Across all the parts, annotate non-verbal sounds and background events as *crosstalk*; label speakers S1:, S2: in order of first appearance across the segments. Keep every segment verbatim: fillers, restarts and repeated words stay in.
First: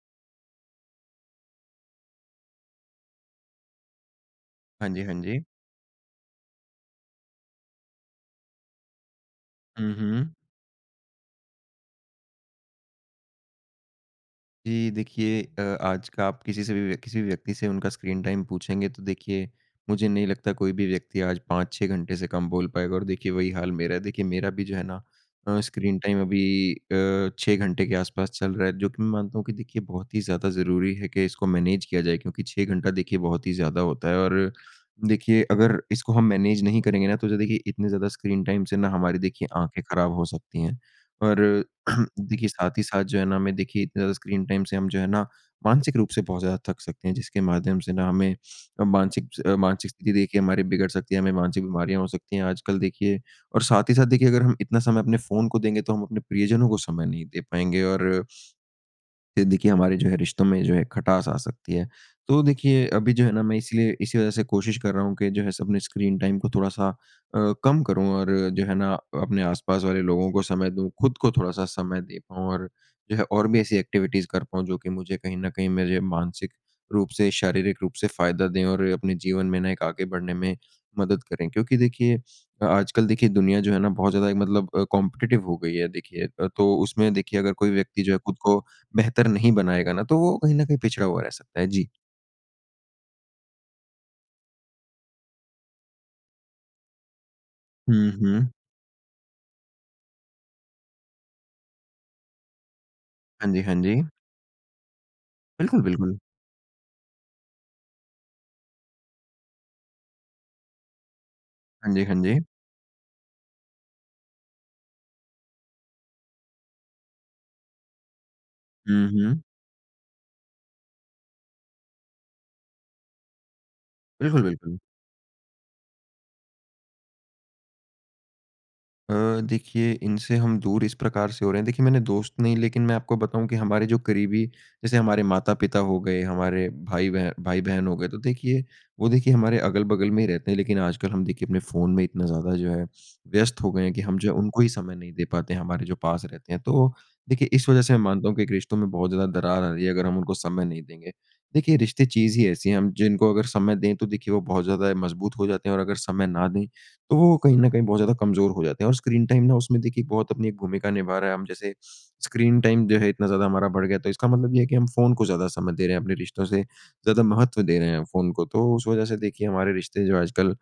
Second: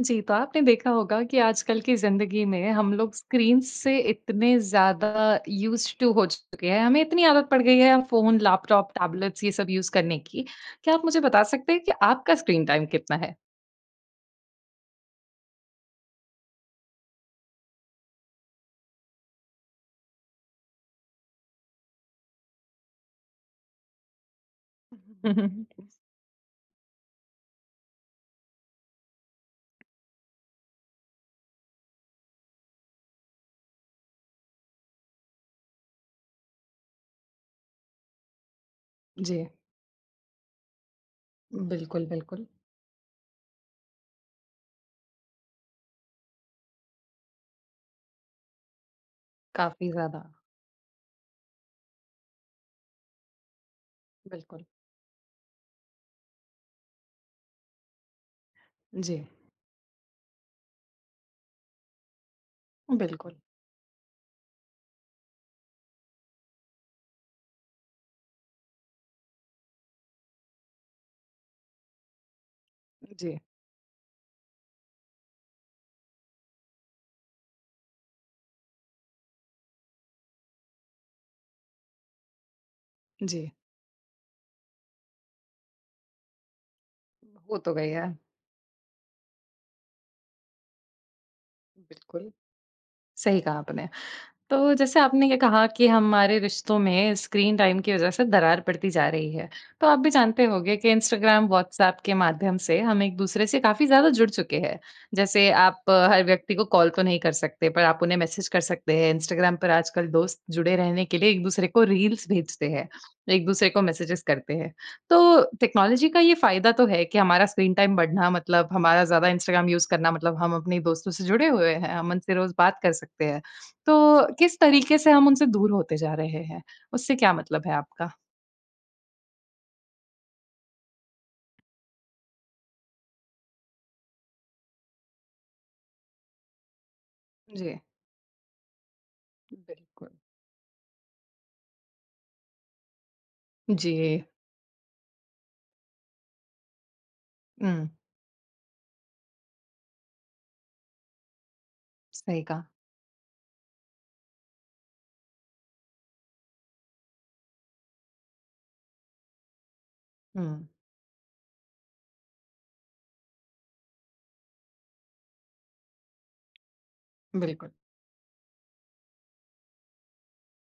S1: जी। तो आपने देखा होगा कि आजकल की ज़िंदगी में हम लोग स्क्रीन से इतने
S2: हाँ, जी।
S1: ज़्यादा
S2: हाँ, जी।
S1: यूस्ड टु हो चुके हैं हमें इतनी आदत पड़ गई है फ़ोन, लेपटॉप, टेबलेट्स ये सब यूस
S2: हुँ,
S1: करने
S2: हुँ।
S1: की। क्या आप मुझे बता सकते हैं कि आपका स्क्रीन टाइम कितना है?
S2: जी। देखिए अ, आज का आप किसी से भी व्यक्ति किसी व्यक्ति से उनका स्क्रीन टाइम पूछेंगे तो देखिए मुझे नहीं लगता कोई भी व्यक्ति आज पाँच छह घंटे से कम बोल पाएगा और देखिए वही हाल मेरा है। देखिए मेरा भी जो है ना, अ,
S1: *chuckles*
S2: स्क्रीन टाइम अभी अ, छह घंटे के आस-पास चल रहा है जो कि मैं मानता हूँ कि देखिए बहुत ही ज़्यादा ज़रूरी है कि इसको मैनेज किया जाए, क्योंकि छह घंटा देखिए बहुत ही ज़्यादा होता है। और देखिए अगर इसको हम मैनेज नहीं करेंगे ना तो जो देखिए इतनी ज़्यादा स्क्रीन टाइम से ना हमारी
S1: जी।
S2: देखिए आँखें ख़राब हो सकती हैं। और
S1: बिल्कुल,
S2: *clears throat*
S1: बिल्कुल।
S2: देखिए साथ ही साथ जो है ना, हमें देखिए अ, स्क्रीन टाइम से हम जो है ना, मानसिक रूप से बहुत ज़्यादा थक सकते हैं जिसके माध्यम से ना हमें मानसिक अ,
S1: काफ़ी
S2: मानसिक स्थिति
S1: ज़्यादा।
S2: देखिए हमारी बिगड़ सकती है, हमें मानसिक बीमारियाँ हो सकती हैं। आजकल देखिए और साथ ही साथ देखिए अगर हम
S1: बिल्कुल।
S2: इतना समय अपने फ़ोन को देंगे तो हम अपने प्रियजनों को समय नहीं दे पाएँगे और
S1: जी।
S2: ये देखिए हमारे जो है रिश्तो में जो है खटास आ सकती है। तो देखिए अभी जो है
S1: बिल्कुल।
S2: ना, मैं इसलिए इसी वज़ह से कोशिश कर रहा हूँ कि जो है सब अपने स्क्रीन टाइम को थोड़ा-सा अ, कम करूँ और जो है ना, अ, अपने आसपास वाले लोगों को समय दो खुद को थोड़ा-सा समय दे पाऊँ। और जो
S1: जी।
S2: और भी ऐसी एक्टिविटी कर पाऊँ जो की मुझे कहीं न कहीं मेरे मानसिक रूप से शारीरिक रूप से फ़ायदा दें और अपने जीवन में ना एक आगे बढ़ने में मदद करें क्योंकि देखिए आजकल देखिए
S1: जी।
S2: दुनिया जो है ना, बहुत ज़्यादा मतलब अ, कॉम्पिटेटिव हो गई है। देखिए तो उसमें देखिए अगर
S1: वो
S2: कोई
S1: तो
S2: व्यक्ति जो
S1: गया।
S2: है खुद को बेहतर नहीं बनाएँगा ना तो वो कहीं न कहीं पिछड़ा हुआ रह सकता है जी।
S1: बिल्कुल। सही कहा आपने। तो जैसे आपने ये कहा कि हमारे रिश्तों में स्क्रीन टाइम की वज़ह
S2: हुँ,
S1: से
S2: हुँ।
S1: दरार पड़ती जा रही है। तो आप भी जानते होंगे कि इंस्टाग्राम, वॉट्सऐप के माध्यम से हम एक-दूसरे
S2: हाँ,
S1: से
S2: जी। हाँ,
S1: काफ़ी
S2: जी।
S1: ज़्यादा जुड़ चुके हैं जैसे आप
S2: बिल्कुल, बिल्कुल।
S1: हर व्यक्ति को कॉल तो नहीं कर सकते पर आप उन्हें मैसेज कर सकते हैं। इंस्टाग्राम पर आजकल दोस्त जुड़े रहने के लिए एक-दूसरे को
S2: हाँ, जी। हाँ,
S1: रील्स
S2: जी।
S1: भेजते हैं। एक-दूसरे को मैसेजेस करते हैं। तो टेक्नोलॉजी का ये फ़ायदा तो है कि हमारा स्क्रीन टाइम बढ़ना मतलब हमारा
S2: हुँ,
S1: ज़्यादा
S2: हुँ।
S1: इंस्टाग्राम यूस इंस्टाग्राम करना मतलब हम अपने दोस्तों से जुड़े हुए हैं हम मन से रोज़ बात कर सकते हैं। तो
S2: बिल्कुल,
S1: किस
S2: बिल्कुल।
S1: तरीके से हम उनसे दूर होते जा रहे हैं? उससे क्या मतलब है आपका?
S2: अ, देखिए इनसे हम दूर इस प्रकार से हो रहे हैं। देखिए मैंने दोस्त नहीं लेकिन मैं आपको बताऊँ कि हमारे जो करीबी जैसे हमारे माता-पिता हो गए हमारे भाई-बह
S1: जी।
S2: भाई-बहन हो गए तो देखिए वो देखिए हमारे अगल-बगल
S1: बिल्कुल।
S2: में रहते हैं। लेकिन आजकल हम देखिए अपने फ़ोन में इतना ज़्यादा जो है व्यस्त हो गए हैं कि हम
S1: जी।
S2: जो उनको ही समय नहीं दे पाते हैं हमारे जो पास रहते हैं। तो देखिए इस वजह से
S1: हुँ।
S2: मैं मानता हूँ कि एक रिश्तों में बहुत ज़्यादा दरार आ रही है। अगर हम उनको समय नहीं देंगे। देखिए रिश्ते चीज़
S1: सही
S2: ही
S1: कहा।
S2: ऐसी हैं हम जिनको अगर समय दें तो देखिए वो बहुत ज़्यादा मज़बूत हो जाते हैं और अगर समय ना दें तो वो कहीं न कहीं बहुत ज़्यादा कमज़ोर हो जाते हैं और स्क्रीन टाइम ना उसमें देखिए एक बहुत अपनी एक
S1: हुँ।
S2: भूमिका निभा रहा है। हम जैसे *sniffs* स्क्रीन टाइम जो है इतना ज़्यादा हमारा बढ़ गया है तो इसका मतलब ये है कि हम फ़ोन को ज़्यादा समय दे रहे हैं अपने रिश्तों से ज़्यादा महत्व
S1: बिल्कुल।
S2: दे रहे हैं फ़ोन को। तो उस वजह से देखिए हमारे रिश्ते जो आजकल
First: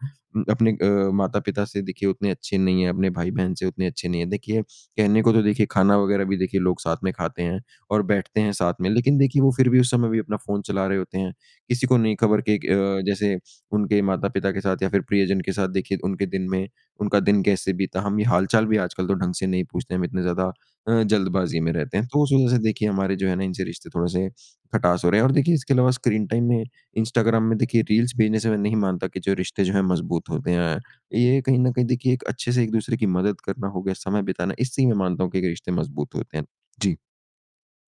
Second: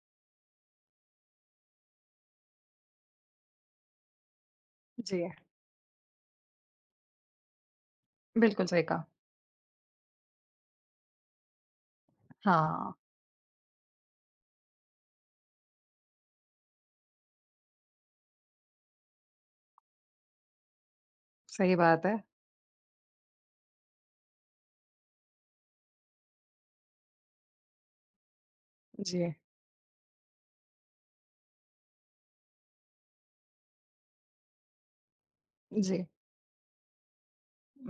S2: अपने अ, माता-पिता से देखिए उतने अच्छे नहीं हैं अपने भाई-बहन से उतने अच्छे नहीं हैं। देखिए कहने
S1: जी।
S2: को तो देखिए खाना वगैरह भी देखिए लोग साथ में खाते हैं और बैठते हैं
S1: बिल्कुल
S2: साथ
S1: सही
S2: में
S1: कहा।
S2: लेकिन देखिए वो फ़िर भी उस समय भी अपना फ़ोन चला रहे होते हैं। किसी को नहीं खबर कि एक
S1: हाँ।
S2: अ, जैसे उनके माता-पिता के साथ या फ़िर प्रियजन के साथ देखिए उनके दिन में उनका दिन कैसे बीता? हम ये हाल-चाल भी आजकल तो ढंग से नहीं पूछते हैं। हम इतने ज़्यादा अ, जल्दबाज़ी में
S1: सही
S2: रहते
S1: बात
S2: हैं
S1: है।
S2: तो उसे वजह से देखिए हमारे जो हैं ना इनसे रिश्ते थोड़े से खटास हो रहे हैं। और देखिए इसके अलावा स्क्रीन टाइम में इंस्टाग्राम में देखिए रील्स भेजने से मैं नहीं मानता कि जो
S1: जी।
S2: रिश्ते जो हैं मज़बूत होते हैं। ये कहीं ना कहीं देखिए एक अच्छे से एक-दसरे की मदद करना हो गए समय बिताना इसी में मानता हूँ कि एक रिश्ते
S1: जी।
S2: मज़बूत होते हैं। जी।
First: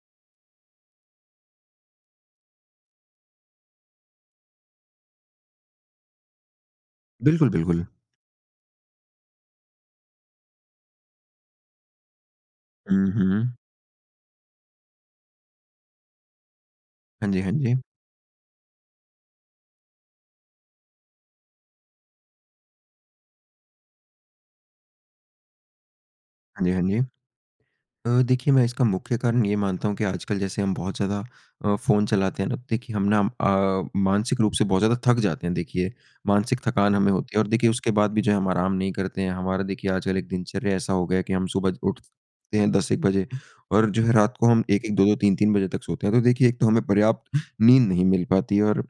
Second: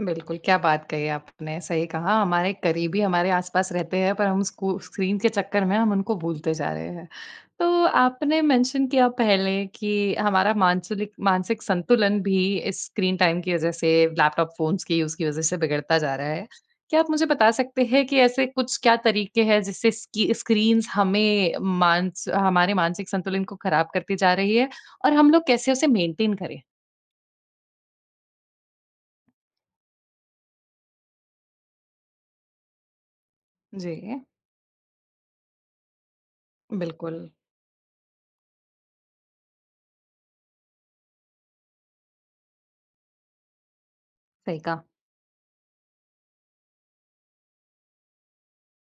S1: बिल्कुल, क्या बात कही आपने सही कहा हमारे करीबी हमारे आस-पास रहते हैं पर हम स्कू स्क्रीन के चक्कर में हम उनको भूलते जा रहे हैं।
S2: बिल्कुल, बिल्कुल।
S1: तो आपने मेंशन किया पहले कि हमारा मानसुलिक मानसिक संतुलन भी
S2: हुँ,
S1: स्क्रीन टाइम
S2: हुँ।
S1: की वज़ह से लैपटॉप, फ़ोन्स की यूज़ की वजह से बिगड़ता जा रहा है। क्या आप मुझे
S2: हाँ जी,
S1: बता
S2: हाँ जी।
S1: सकते हैं कि ऐसे कुछ क्या तरीके हैं, जिससे स्की स्क्रीन्स हमें मांस हमारे मानसिक संतुलन को खराब करती जा रही है, और हम लोग कैसे उसे मेंटेन करें?
S2: हाँ जी, हाँ जी। अ, देखिए मैं इसका मुख्य कारण ये मानता हूँ कि आजकल जैसे हम बहुत ज़्यादा अ, फ़ोन चलाते हैं अब देखिए हम ना अ,
S1: जी।
S2: मानसिक रूप से बहुत ज़्यादा थक जाते हैं। देखिए, मानसिक थकान हमें
S1: बिल्कुल।
S2: होती और देखिए उसके बाद भी जो हम आराम नहीं करते हैं। हमारा देखिए आजकल एक दिनचर्या ऐसा हो गया कि हम सुबह ज उठते हैं दस ए क बजे और जो है रात को
S1: सही
S2: हम
S1: कहा।
S2: एक-एक, दो-दो, तीन-तीन बजे तक सोते हैं। तो देखिए एक तो हमें पर्याप्त नींद नहीं मिल पाती और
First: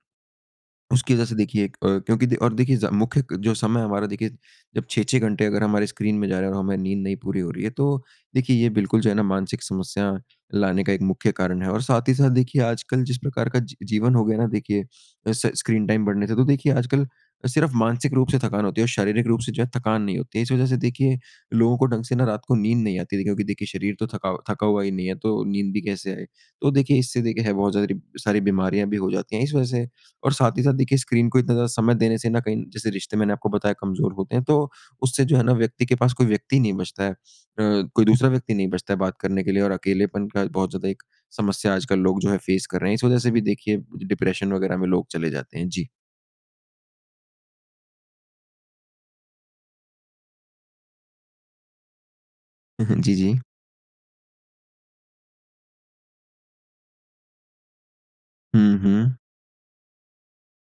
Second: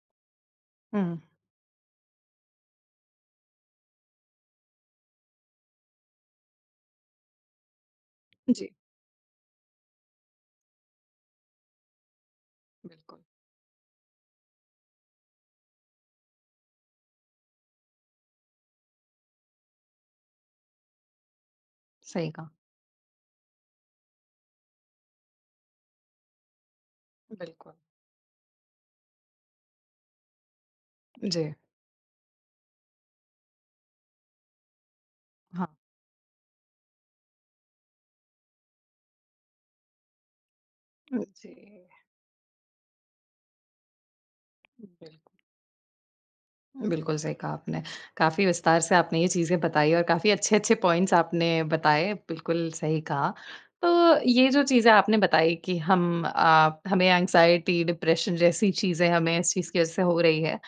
S2: उसकी
S1: हुँ।
S2: वज़ह से देखिए एक अ क्योंकि दे और देखिए ज मुख्य जो समय हमारा देखिए जब छह-छह घंटे अगर हमारे स्क्रीन में जा रहा है और हमारी नींद नहीं पूरी हो रही है। तो देखिए ये
S1: जी।
S2: बिल्कुल जो है ना मानसिक समस्या लाने का एक मुख्य कारण है और साथ ही साथ देखिए आजकल जिस
S1: बिल्कुल।
S2: प्रकार का जी-जीवन हो गया ना देखिए स स्क्रीन टाइम बढ़ने से। तो देखिए आजकल सिर्फ मानसिक रूप से थकान होती है और शारीरिक रूप से जो है थकान नहीं होती है। इस वज़ह से देखिए लोगों को ढंग से ना
S1: सही
S2: रात
S1: कहा।
S2: को नींद नहीं आती। देखिए क्योंकि देखिए शरीर तो थका थका हुआ ही नहीं है तो नींद भी कैसे आए? तो देखिए इससे देखिए है
S1: बिल्कुल।
S2: बहुत सारी, सारी बीमारियाँ भी हो जाती हैं इस वज़ह से और साथ ही साथ देखिए स्क्रीन को इतना
S1: जी।
S2: ज़्यादा समय देने से ना कहीं जैसे रिश्ते मैंने आपको बताया कमज़ोर होते हैं। तो उससे जो है ना
S1: हाँ।
S2: व्यक्ति के पास कोई व्यक्ति नहीं बचता है। अ, कोई दूसरा व्यक्ति नहीं बचता है बात करने के लिए और अकेलेपन का बहुत ज़्यादा एक
S1: अ, जी।
S2: समस्या आजकल लोग जो हैं फेस कर रहे हैं। इस वज़ह से भी देखिए डिप्रेशन वगैरह में लोग
S1: बिल्कुल।
S2: चले जाते हैं। जी।
S1: बिल्कुल सही कहा आपने। काफ़ी विस्तार से आपने ये चीज़ें बताई और काफ़ी अच्छे-अच्छे पॉइंट्स आपने बताए, बिल्कुल सही
S2: *chuckles* जी,
S1: कहा।
S2: जी।
S1: तो, ये जो चीज़ें आपने बताई कि हम आप हमें एंग्जायटी, डिप्रेशन जैसी
S2: हुँ,
S1: चीज़ें
S2: हुँ।
S1: हमें इस चीज़ की वजह से हो रही हैं।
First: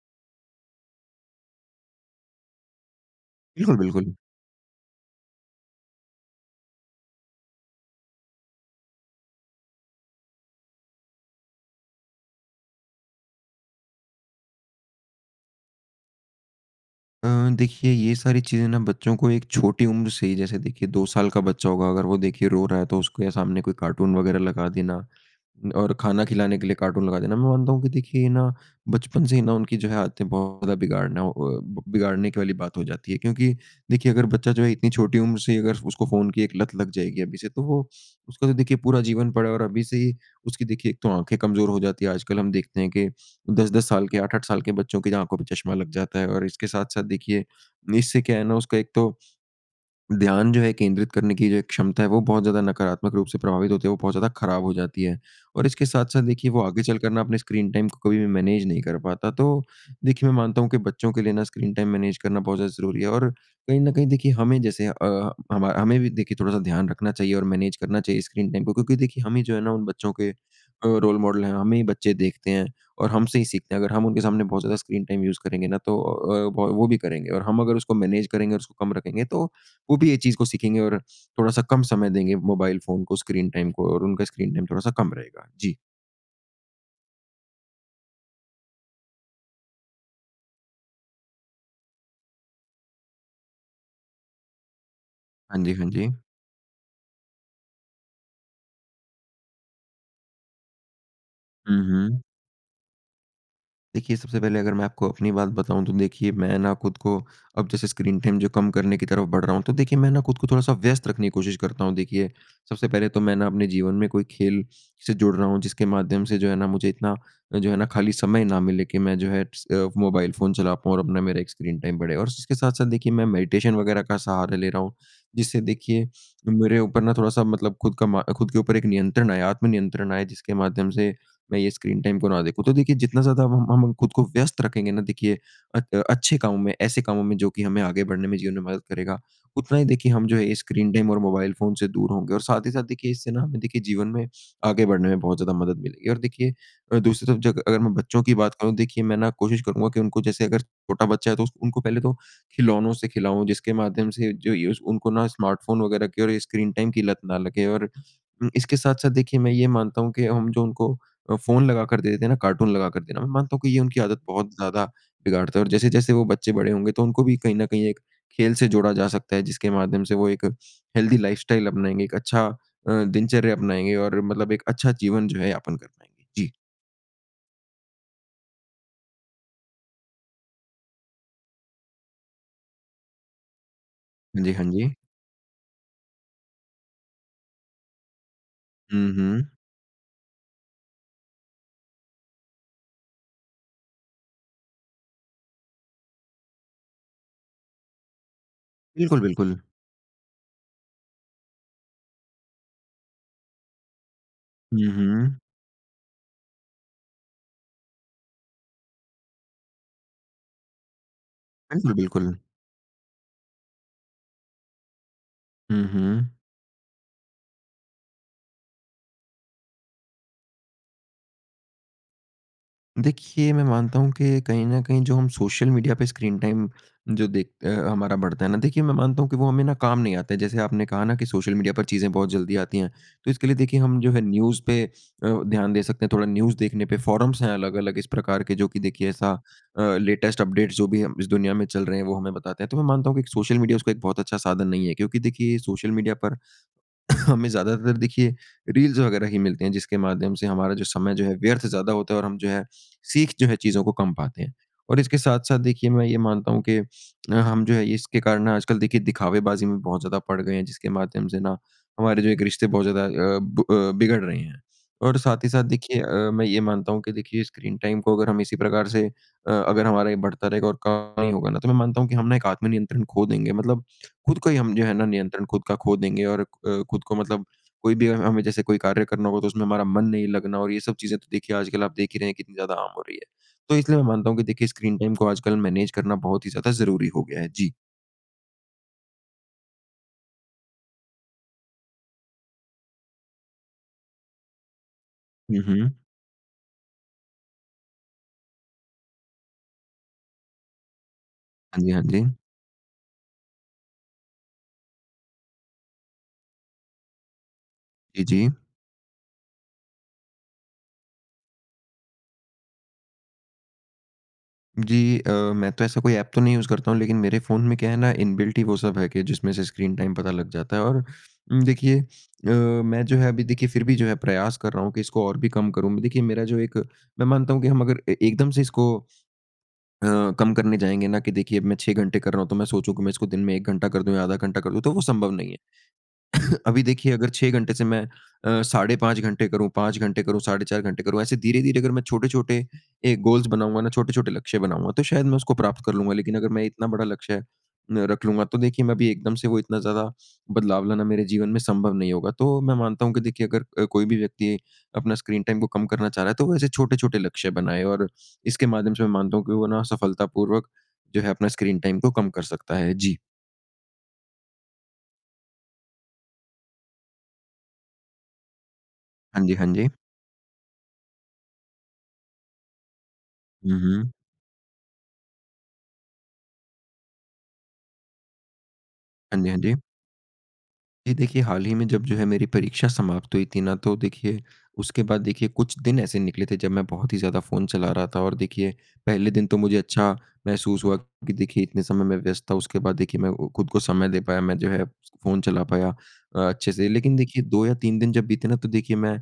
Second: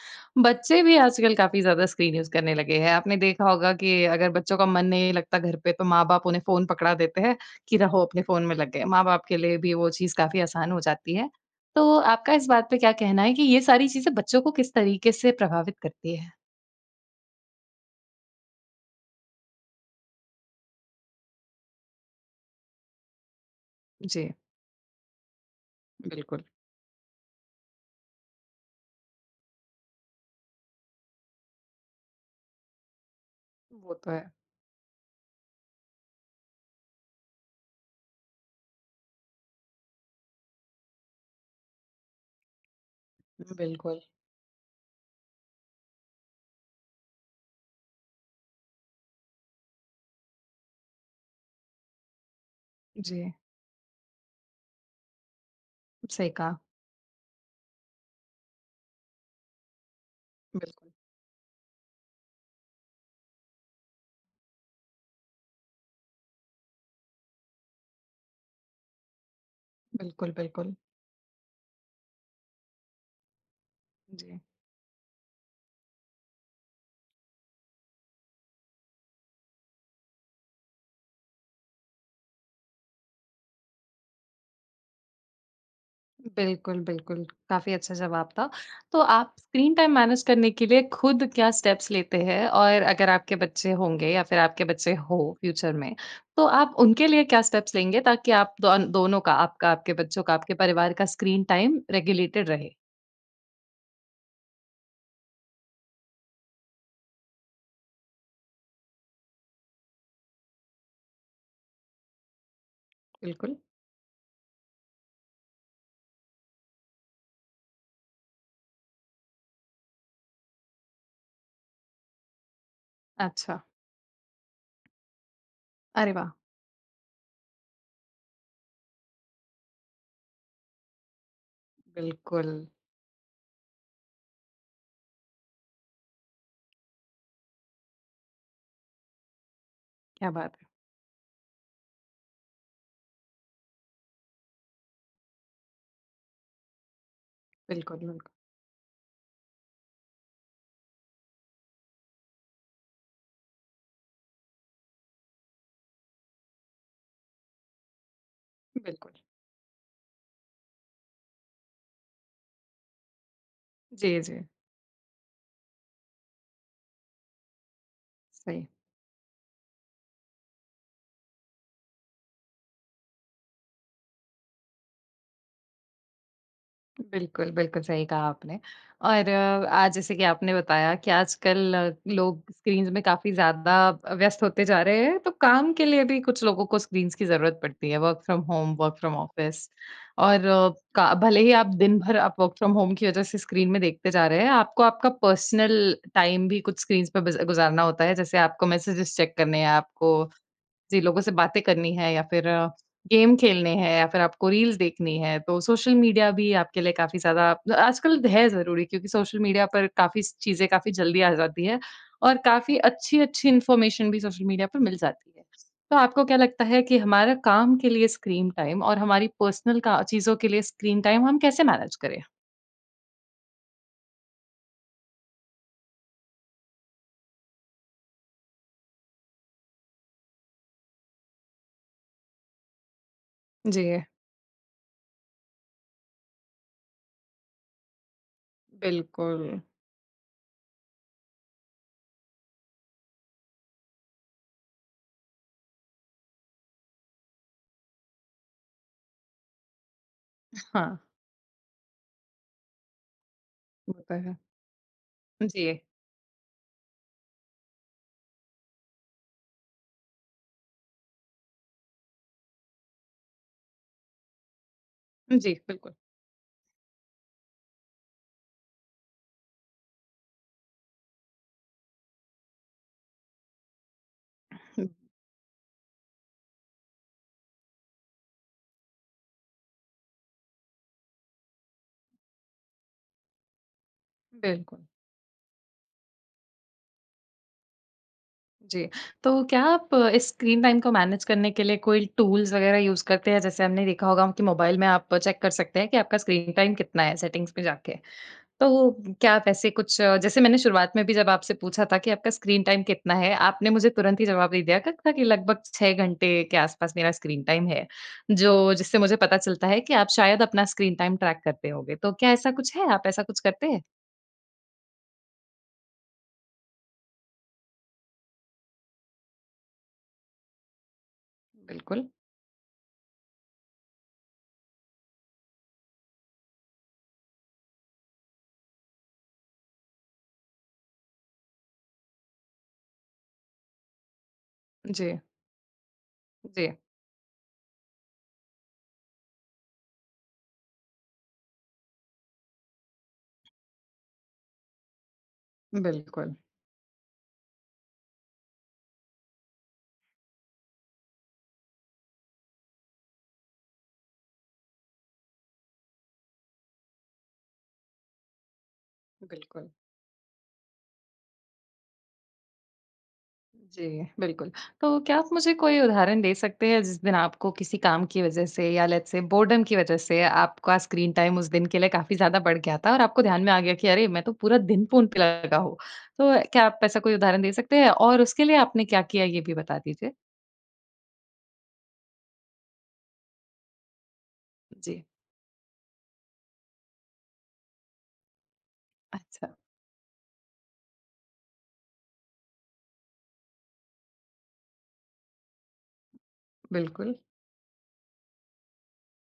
S1: बच्चे भी आजकल काफ़ी ज़्यादा स्क्रीन यूज़ करने लगे हैं। आपने देखा होगा
S2: बिल्कुल,
S1: कि
S2: बिल्कुल।
S1: अगर बच्चों का मन नहीं लगता घर पे तो माँ बाप उन्हें फ़ोन पकड़ा देते हैं, कि रहो अपने फ़ोन में लगे। माँ बाप के लिए भी वो चीज़ काफ़ी आसान हो जाती है। तो, आपका इस बात पे क्या कहना है कि ये सारी चीज़ें बच्चों को किस तरीके से प्रभावित करती है?
S2: अ, देखिए ये सारी चीज़ें ना बच्चों को एक छोटी उम्र से ही, जैसे देखिए, दो साल का बच्चा होगा अगर वो देखिए रो रहा है तो उसको ये सामने कोई कार्टून
S1: जी।
S2: वगैरह लगा देना। और खाना
S1: बिल्कुल।
S2: खिलाने के लिए कार्टून लगा देना मैं मानता हूँ कि देखिए ना बचपन से ही ना उनकी जो है आदतें बहुत ज़्यादा बिगाड़ना अ, बिगाड़ने के वाली बात हो जाती है। क्योंकि
S1: वो तो
S2: देखिए, अगर
S1: है।
S2: बच्चा जो इतनी छोटी उम्र से अगर उसको फ़ोन की एक लत लग जाएगी अभी से तो वो, उसका तो देखिए पूरा जीवन पड़ा है और अभी से ही, उसकी देखिए एक तो आँखें कमज़ोर हो जाती हैं। आजकल हम देखते हैं कि दस दस
S1: बिल्कुल।
S2: साल के आठ आठ साल के बच्चों की आँखों पे चश्मा लग जाता है। और इसके साथ-साथ देखिए, इससे क्या है ना उसका एक तो। ध्यान जो है केंद्रित करने की जो एक क्षमता है वो बहुत ज़्यादा नकारात्मक रूप
S1: जी।
S2: से प्रभावित होते हुए बहुत ज़्यादा खराब हो जाती है। और इसके साथ-साथ
S1: सही
S2: देखिए
S1: कहा।
S2: वो आगे चलकर ना अपने स्क्रीन टाइम को कभी भी मैनेज नहीं कर पाता। तो, देखिए मैं मानता हूँ कि
S1: बिल्क।
S2: बच्चों के लिए ना स्क्रीन टाइम मैनेज करना बहुत ज़्यादा ज़रूरी है। और कहीं न कहीं देखिए हमें जैसे अ, हमा हमें भी देखिए थोड़ा-सा ध्यान रखना चाहिए और मैनेज करना चाहिए स्क्रीन टाइम को। क्योंकि देखिए हम ही जो है ना उन बच्चों के
S1: बिल्कुल,
S2: अ,
S1: बिल्कुल।
S2: रोल मॉडल हैं हमें ही बच्चे देखते हैं, और हमसे ही सीखते हैं। अगर हम उनके
S1: जी।
S2: सामने बहुत ज़्यादा स्क्रीन टाइम यूज़ करेंगे ना तो अ, वो भी करेंगे और हम अगर उसको मैनेज करेंगे और उसको कम रखेंगे तो वो भी ये चीज़ को सीखेंगे और थोड़ा-सा कम समय देंगे मोबाइल फ़ोन को, स्क्रीन टाइम को और उनका स्क्रीन टाइम थोड़ा-सा कम रहेगा। जी।
S1: बिल्कुल, बिल्कुल। काफ़ी अच्छा जवाब था। तो आप स्क्रीन टाइम मैनेज करने के लिए खुद क्या स्टेप्स लेते हैं? और अगर आपके बच्चे होंगे या फिर आपके बच्चे हो
S2: हाँ
S1: फ्यूचर
S2: जी, हाँ
S1: में,
S2: जी।
S1: तो आप उनके लिए क्या स्टेप्स लेंगे ताकि आप दो दोनों का आपका, आपके बच्चों का, आपके परिवार का स्क्रीन टाइम
S2: हुँ, हुँ।
S1: रेगुलेटेड रहे?
S2: देखिए, सबसे पहले अगर मैं आपको अपनी बात बताऊँ तो देखिए मैं ना खुद को अब जैसे स्क्रीन टाइम जो कम करने की तरफ़ बढ़ रहा हूँ। तो देखिए मैंने कुछ थोड़ा-सा व्यस्त रखने कोशिश करता हूँ देखिए, सबसे पहले तो मैं ना
S1: बिल्कुल।
S2: अपने जीवन में कोई खेल से जुड़ रहा हूँ जिसके माध्यम से जो है ना मुझे इतना जो है ना खाली समय ना मिले कि मैं जो है स अ, मोबाइल फ़ोन चला पाऊँ और अपना मेरा एक स्क्रीन टाइम बढ़े। और उसके साथ-साथ देखिए मैं
S1: अच्छा।
S2: मेडिटेशन वगैरह का सहारा ले रहा हूँ, जिससे देखिए,
S1: अरे, वाह!
S2: मेरे ऊपर ना थोड़ा-सा मतलब खुद का म खुद के ऊपर एक नियंत्रण आए आत्म नियंत्रण आए जिसके माध्यम से मैं ये स्क्रीन टाइम को ना देखूँ।
S1: बिल्कुल।
S2: तो देखिए जितना ज़्यादा ब हम हम खुद को व्यस्त रखेंगे ना देखिए अ, अच्छे कामों में ऐसे कामों में जो कि हमें आगे बढ़ने में जीवन में मदद करेगा, उतना ही देखिए हम
S1: क्या
S2: जो
S1: बात
S2: है
S1: है।
S2: स्क्रीन टाइम और मोबाइल फ़ोन से दूर होंगे। और साथ ही साथ देखिए इससे ना हमें देखिए जीवन में आगे बढ़ने में बहुत ज़्यादा मदद मिलेगी। और देखिए अ, दूसरी तरफ़ जग अगर मैं
S1: बिल्कुल।
S2: बच्चों की बात कहूँ देखिए मैं ना कोशिश करूँगा कि उनको जैसे अगर छोटा बच्चा है तो उस उनको पहले तो खिलौनों से खिलाओ जिसके माध्यम से जो युस उनको ना स्मार्टफ़ोन वगैरह के और स्क्रीन टाइम की लत ना लगे। और इसके साथ-साथ
S1: बिल्कुल।
S2: देखिए मैं ये मानता हूँ कि हम जो उनको अ, फ़ोन लगाकर दे देते हैं ना कार्टून लगाकर देना। मैं मानता हूँ कि ये उनकी
S1: जी,
S2: आदत
S1: जी।
S2: बहुत ज़्यादा बिगाड़ता है और जैसे-जैसे वो बच्चे बड़े होंगे तो उनको भी कहीं न कहीं एक खेल
S1: सही।
S2: से जोड़ा जा सकता है जिसके माध्यम से वो एक हेल्दी लाइफस्टाइल अपनाएँगे। एक अच्छा अ, दिनचर्या अपनाएँगे और मतलब एक अच्छा जीवन जो है यापन कर पाएँगे। जी।
S1: बिल्कुल, बिल्कुल सही कहा आपने। और आज जैसे कि आपने बताया कि आजकल अ, लोग स्क्रीन्स में काफ़ी ज़्यादा अ, व्यस्त
S2: हाँ जी,
S1: होते
S2: हाँ
S1: जा
S2: जी।
S1: रहे हैं तो काम के लिए भी कुछ लोगों को स्क्रीन्स की ज़रूरत पड़ती है वर्क फ्रॉम होम वर्क
S2: हुँ,
S1: फ्रॉम
S2: हुँ।
S1: ऑफिस। और अ, का भले ही आप दिन भर आप वर्क फ्रॉम होम की वजह से स्क्रीन में देखते जा रहे हैं आपको आपका पर्सनल टाइम भी कुछ स्क्रीन्स पे बिज़ गुज़ारना होता है। जैसे आपको मेसेजेस
S2: बिल्कुल,
S1: चेक
S2: बिल्कुल।
S1: करने हैं, आपको जिन लोगों से बातें करनी हैं या फिर अ, गेम खेलने हैं या फिर आपको रील्स
S2: हुँ,
S1: देखनी
S2: हुँ।
S1: हैं। तो सोशल मीडिया भी आपके लिए काफ़ी ज़्यादा आजकल है ज़रूरी क्योंकि सोशल मीडिया पर काफ़ी स चीज़ें काफ़ी जल्दी आ जाती हैं
S2: बिल्कुल, बिल्कुल।
S1: और काफ़ी अच्छी-अच्छी इंफॉर्मेशन भी सोशल मीडिया पर मिल जाती है।
S2: हुँ,
S1: तो आपको
S2: हुँ।
S1: क्या लगता है कि हमारा काम के लिए स्क्रीन टाइम और हमारी पर्सनल का चीज़ों के लिए स्क्रीन टाइम हम कैसे मैनेज करें?
S2: देखिए, मैं मानता हूँ कि कहीं न कहीं जो हम सोशल मीडिया पे स्क्रीन टाइम जो देख अ, हमारा बढ़ता है ना? देखिए मैं मानता हूँ कि वो हमें ना कम नहीं आता। जैसे आपने कहा ना कि सोशल मीडिया पर चीज़ें बहुत जल्दी आती हैं, तो इसके लिए देखिए हम
S1: जी।
S2: जो है न्यूज़ पे अ, ध्यान दे सकते हैं। थोड़ा न्यूज़ देखने पे फ़ोरम्स हैं अलग-अलग इस प्रकार के जो कि देखिए ऐसा
S1: बिल्कुल।
S2: अ, लेटेस्ट अपडेट जो भी हम इस दुनिया में चल रहे हैं वो हमें बताते हैं। तो मैं मानता हूँ कि सोशल मीडिया उसका एक बहुत अच्छा साधन नहीं है। क्योंकि देखिए सोशल मीडिया पर *coughs* हमें ज़्यादातर देखिए रील्स वगैरह ही मिलते हैं, जिसके माध्यम से हमारा जो
S1: हाँ।
S2: समय जो है व्यर्थ से ज़्यादा होता है और हम जो है सिख जो है चीज़ों को
S1: होता
S2: कम
S1: है।
S2: पाते हैं। और इसके साथ-साथ
S1: जी।
S2: देखिए मैं ये मानता हूँ कि हम जो है इसके कारण आजकल देखिए दिखावे-बाज़ी में बहुत ज़्यादा पड़ गए हैं जिसके माध्यम से ना हमारे जो एक रिश्ते बहुत ज़्यादा अ, ब अ, बिगड़ रहे हैं। और साथ ही
S1: जी
S2: साथ
S1: बिल्कुल।
S2: देखिए अ, मैं ये मानता हूँ कि देखिए स्क्रीन टाइम को अगर हम इसी प्रकार से अ, अगर हमारे बढ़ता रहेगा और कम नहीं होगा ना तो मैं मानता हूँ कि हम ना एक आत्म-नियंत्रण खो देंगे मतलब खुद को ही हम जो
S1: हुँ।
S2: है ना नियंत्रण खुद का खो देंगे। और खुद को मतलब कोई भी हमें जैसे कोई कार्य करना होगा तो उसमें हमारा मन नहीं लगना और ये सब चीज़ें तो देखिए आजकल आप देख ही रहे हैं कितनी ज़्यादा आम हो रही है। तो इसलिए मैं मानता हूँ कि देखिए
S1: बिल्कुल।
S2: स्क्रीन टाइम को आजकल मैनेज करना बहुत ही ज़्यादा ज़रूरी हो गया है। जी।
S1: जी। तो क्या आप अ, स्क्रीन टाइम को मैनेज करने के लिए कोई टूल्स वगैरह यूज़ करते हैं? जैसे हमने देखा होगा कि मोबाइल में आप चेक कर
S2: हुँ,
S1: सकते हैं
S2: हुँ।
S1: कि आपका स्क्रीन टाइम कितना है सेटिंग्स में जाके। तो वो क्या आप ऐसे कुछ अ, जैसे मैंने शुरुआत में भी जब आपसे
S2: हाँ
S1: पूछा
S2: जी,
S1: था
S2: हाँ
S1: कि आपका
S2: जी।
S1: स्क्रीन टाइम कितना है? आपने मुझे तुरंत ही जवाब दे दिया था कि लगभग छह घंटे के आस-पास मेरा स्क्रीन टाइम है।
S2: जी, जी।
S1: जो जिससे मुझे पता चलता है कि आप शायद अपना स्क्रीन टाइम ट्रैक करते होंगे। तो क्या ऐसा कुछ है? आप ऐसा कुछ करते हैं?
S2: जी। अ, मैं तो ऐसा कोई ऐप तो नहीं यूज़ करता हूँ लेकिन मेरे फ़ोन में क्या है ना इनबिल्ट ही वो सब है कि जिसमें से स्क्रीन टाइम पता लग जाता है और उम, देखिए
S1: बिल्कुल।
S2: अ, मैं जो है अभी देखिए फ़िर भी जो है प्रयास कर रहा हूँ कि इसको और भी कम करूँ। देखिए मेरा जो एक मैं मानता हूँ कि हम अगर ए एकदम से इसको अ, कम करने जाएँगे ना कि देखिए अब मैं छह घंटे कर रहा हूँ तो मैं सोचूँ कि मैं इसको दिन में एक घंटा कर दूँ या आधा घंटा कर दूँ, तो वो
S1: जी।
S2: संभव नहीं है। *coughs*
S1: जी।
S2: अभी देखिए अगर छह घंटे से मैं अ, साढ़े पाँच घंटे करूँ, पाँच घंटे करूंँ, साढ़े चार घंटे करूँ। ऐसे धीरे-धीरे अगर मैं छोटे-छोटे एक गोल्स बनाऊँगा ना छोटे-छोटे लक्ष्य बनाऊँगा तो शायद मैं उसको प्राप्त कर लूँगा। लेकिन
S1: बिल्कुल।
S2: अगर मैं इतना बड़ा लक्ष्य अ, रख लूँगा तो देखिए मैं अभी एकदम से वो इतना ज़्यादा बदलाव लाना मेरे जीवन में संभव नहीं होगा। तो मैं मानता हूँ कि देखिए अगर अ, कोई भी व्यक्ति अपना स्क्रीन टाइम को कम करना चाह रहा है तो वो ऐसे छोटे-छोटे लक्ष्य बनाएँ और इसके माध्यम से मैं मानता हूँ कि वो
S1: बिल्कुल।
S2: ना सफलतापूर्वक जो है अपना स्क्रीन टाइम को कम कर सकता है। जी।
S1: जी बिल्कुल। तो क्या आप मुझे कोई उदाहरण दे सकते हैं जिस दिन आपको किसी काम की वजह से या लेट्स से
S2: हाँ जी,
S1: बोर्डम
S2: हाँ
S1: की
S2: जी।
S1: वजह से आपका स्क्रीन टाइम उस दिन के लिए काफ़ी ज़्यादा बढ़ गया था और आपको ध्यान में आ गया
S2: हुँ,
S1: कि अरे!
S2: हुँ।
S1: मैं तो पूरा दिन फ़ोन पे लगा हूँ। तो क्या आप ऐसा कोई उदाहरण दे सकते हैं और उसके लिए आपने क्या किया
S2: हाँ
S1: ये
S2: जी,
S1: भी
S2: हाँ जी।
S1: बता दीजिए?
S2: ये देखिए हाल ही में जब जो है मेरी परीक्षा समाप्त हुई थी ना तो देखिए, उसके
S1: जी।
S2: बाद देखिए कुछ दिन ऐसे निकले थे जब मैं बहुत ही ज़्यादा फ़ोन चला रहा था। और देखिए पहले दिन
S1: अच्छा।
S2: तो मुझे अच्छा महसूस हुआ कि देखिए इतने समय मैं व्यस्त था उसके बाद देखिए मैं वो खुद को समय दे पाया मैं जो है फ़ोन चला पाया अ, अच्छे से।
S1: बिल्कुल।
S2: लेकिन देखिए दो या तीन दिन जब बीते ना तो देखिए मैं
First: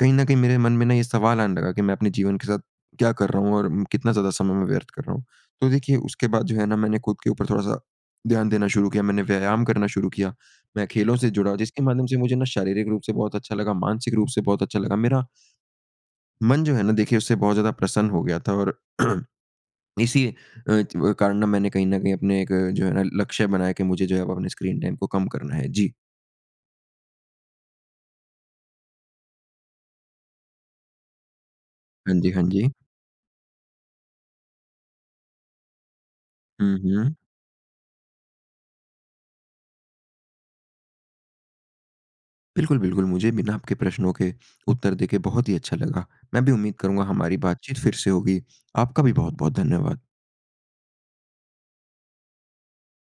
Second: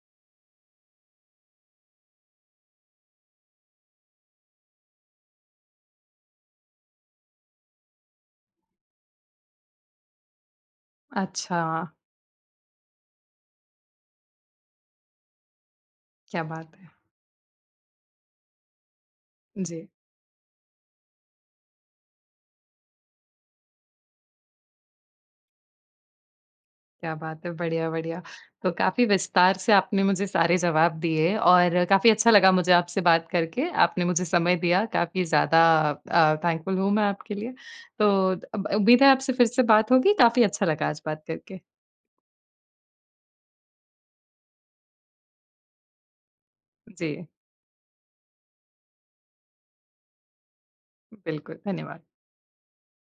S2: कहीं ना कहीं मेरे मन में ना ये सवाल आने लगा कि मैं अपने जीवन के साथ क्या कर रहा हूँ? और कितना ज़्यादा समय मैं व्यर्थ कर रहा हूँ? तो देखिए उसके बाद जो है ना मैंने खुद के ऊपर थोड़ा-सा ध्यान देना शुरू किया मैंने व्यायाम करना शुरू किया। मैं खेलों से जुड़ा, जिसके
S1: अच्छा।
S2: माध्यम से मुझे ना शारीरिक रूप से बहुत अच्छा लगा मानसिक रूप से बहुत अच्छा लगा मेरा
S1: क्या
S2: मन जो
S1: बात
S2: है
S1: है।
S2: ना देखिए उससे बहुत ज़्यादा प्रसन्न हो गया था और
S1: जी।
S2: *clears throat* इसी अ, च कारण ना मैंने कहीं ना कहीं अपने एक जो है ना लक्ष्य बनाया कि मुझे जो है वो अपने स्क्रीन टाइम को काम करना है, जी।
S1: क्या बात है, बढ़िया-बढ़िया। तो काफ़ी विस्तार से आपने मुझे सारे जवाब दिए और काफ़ी
S2: हाँ
S1: अच्छा
S2: जी, हाँ
S1: लगा मुझे
S2: जी।
S1: आपसे बात करके। आपने मुझे समय दिया काफ़ी ज़्यादा अ, थैंकफ़ुल
S2: हुँ,
S1: हूँ मैं
S2: हुँ।
S1: आपके लिए। तो अब उम्मीद है आपसे फिर से बात होगी काफ़ी अच्छा लगा आज बात करके।
S2: बिल्कुल-बिल्कुल मुझे भी ना आपके प्रश्नों के उत्तर देके बहुत ही अच्छा लगा। मैं भी उम्मीद करूँगा
S1: जी।
S2: हमारी बातचीत फिर से होगी। आपका भी बहुत-बहुत धन्यवाद।
S1: बिल्कुल, धन्यवाद।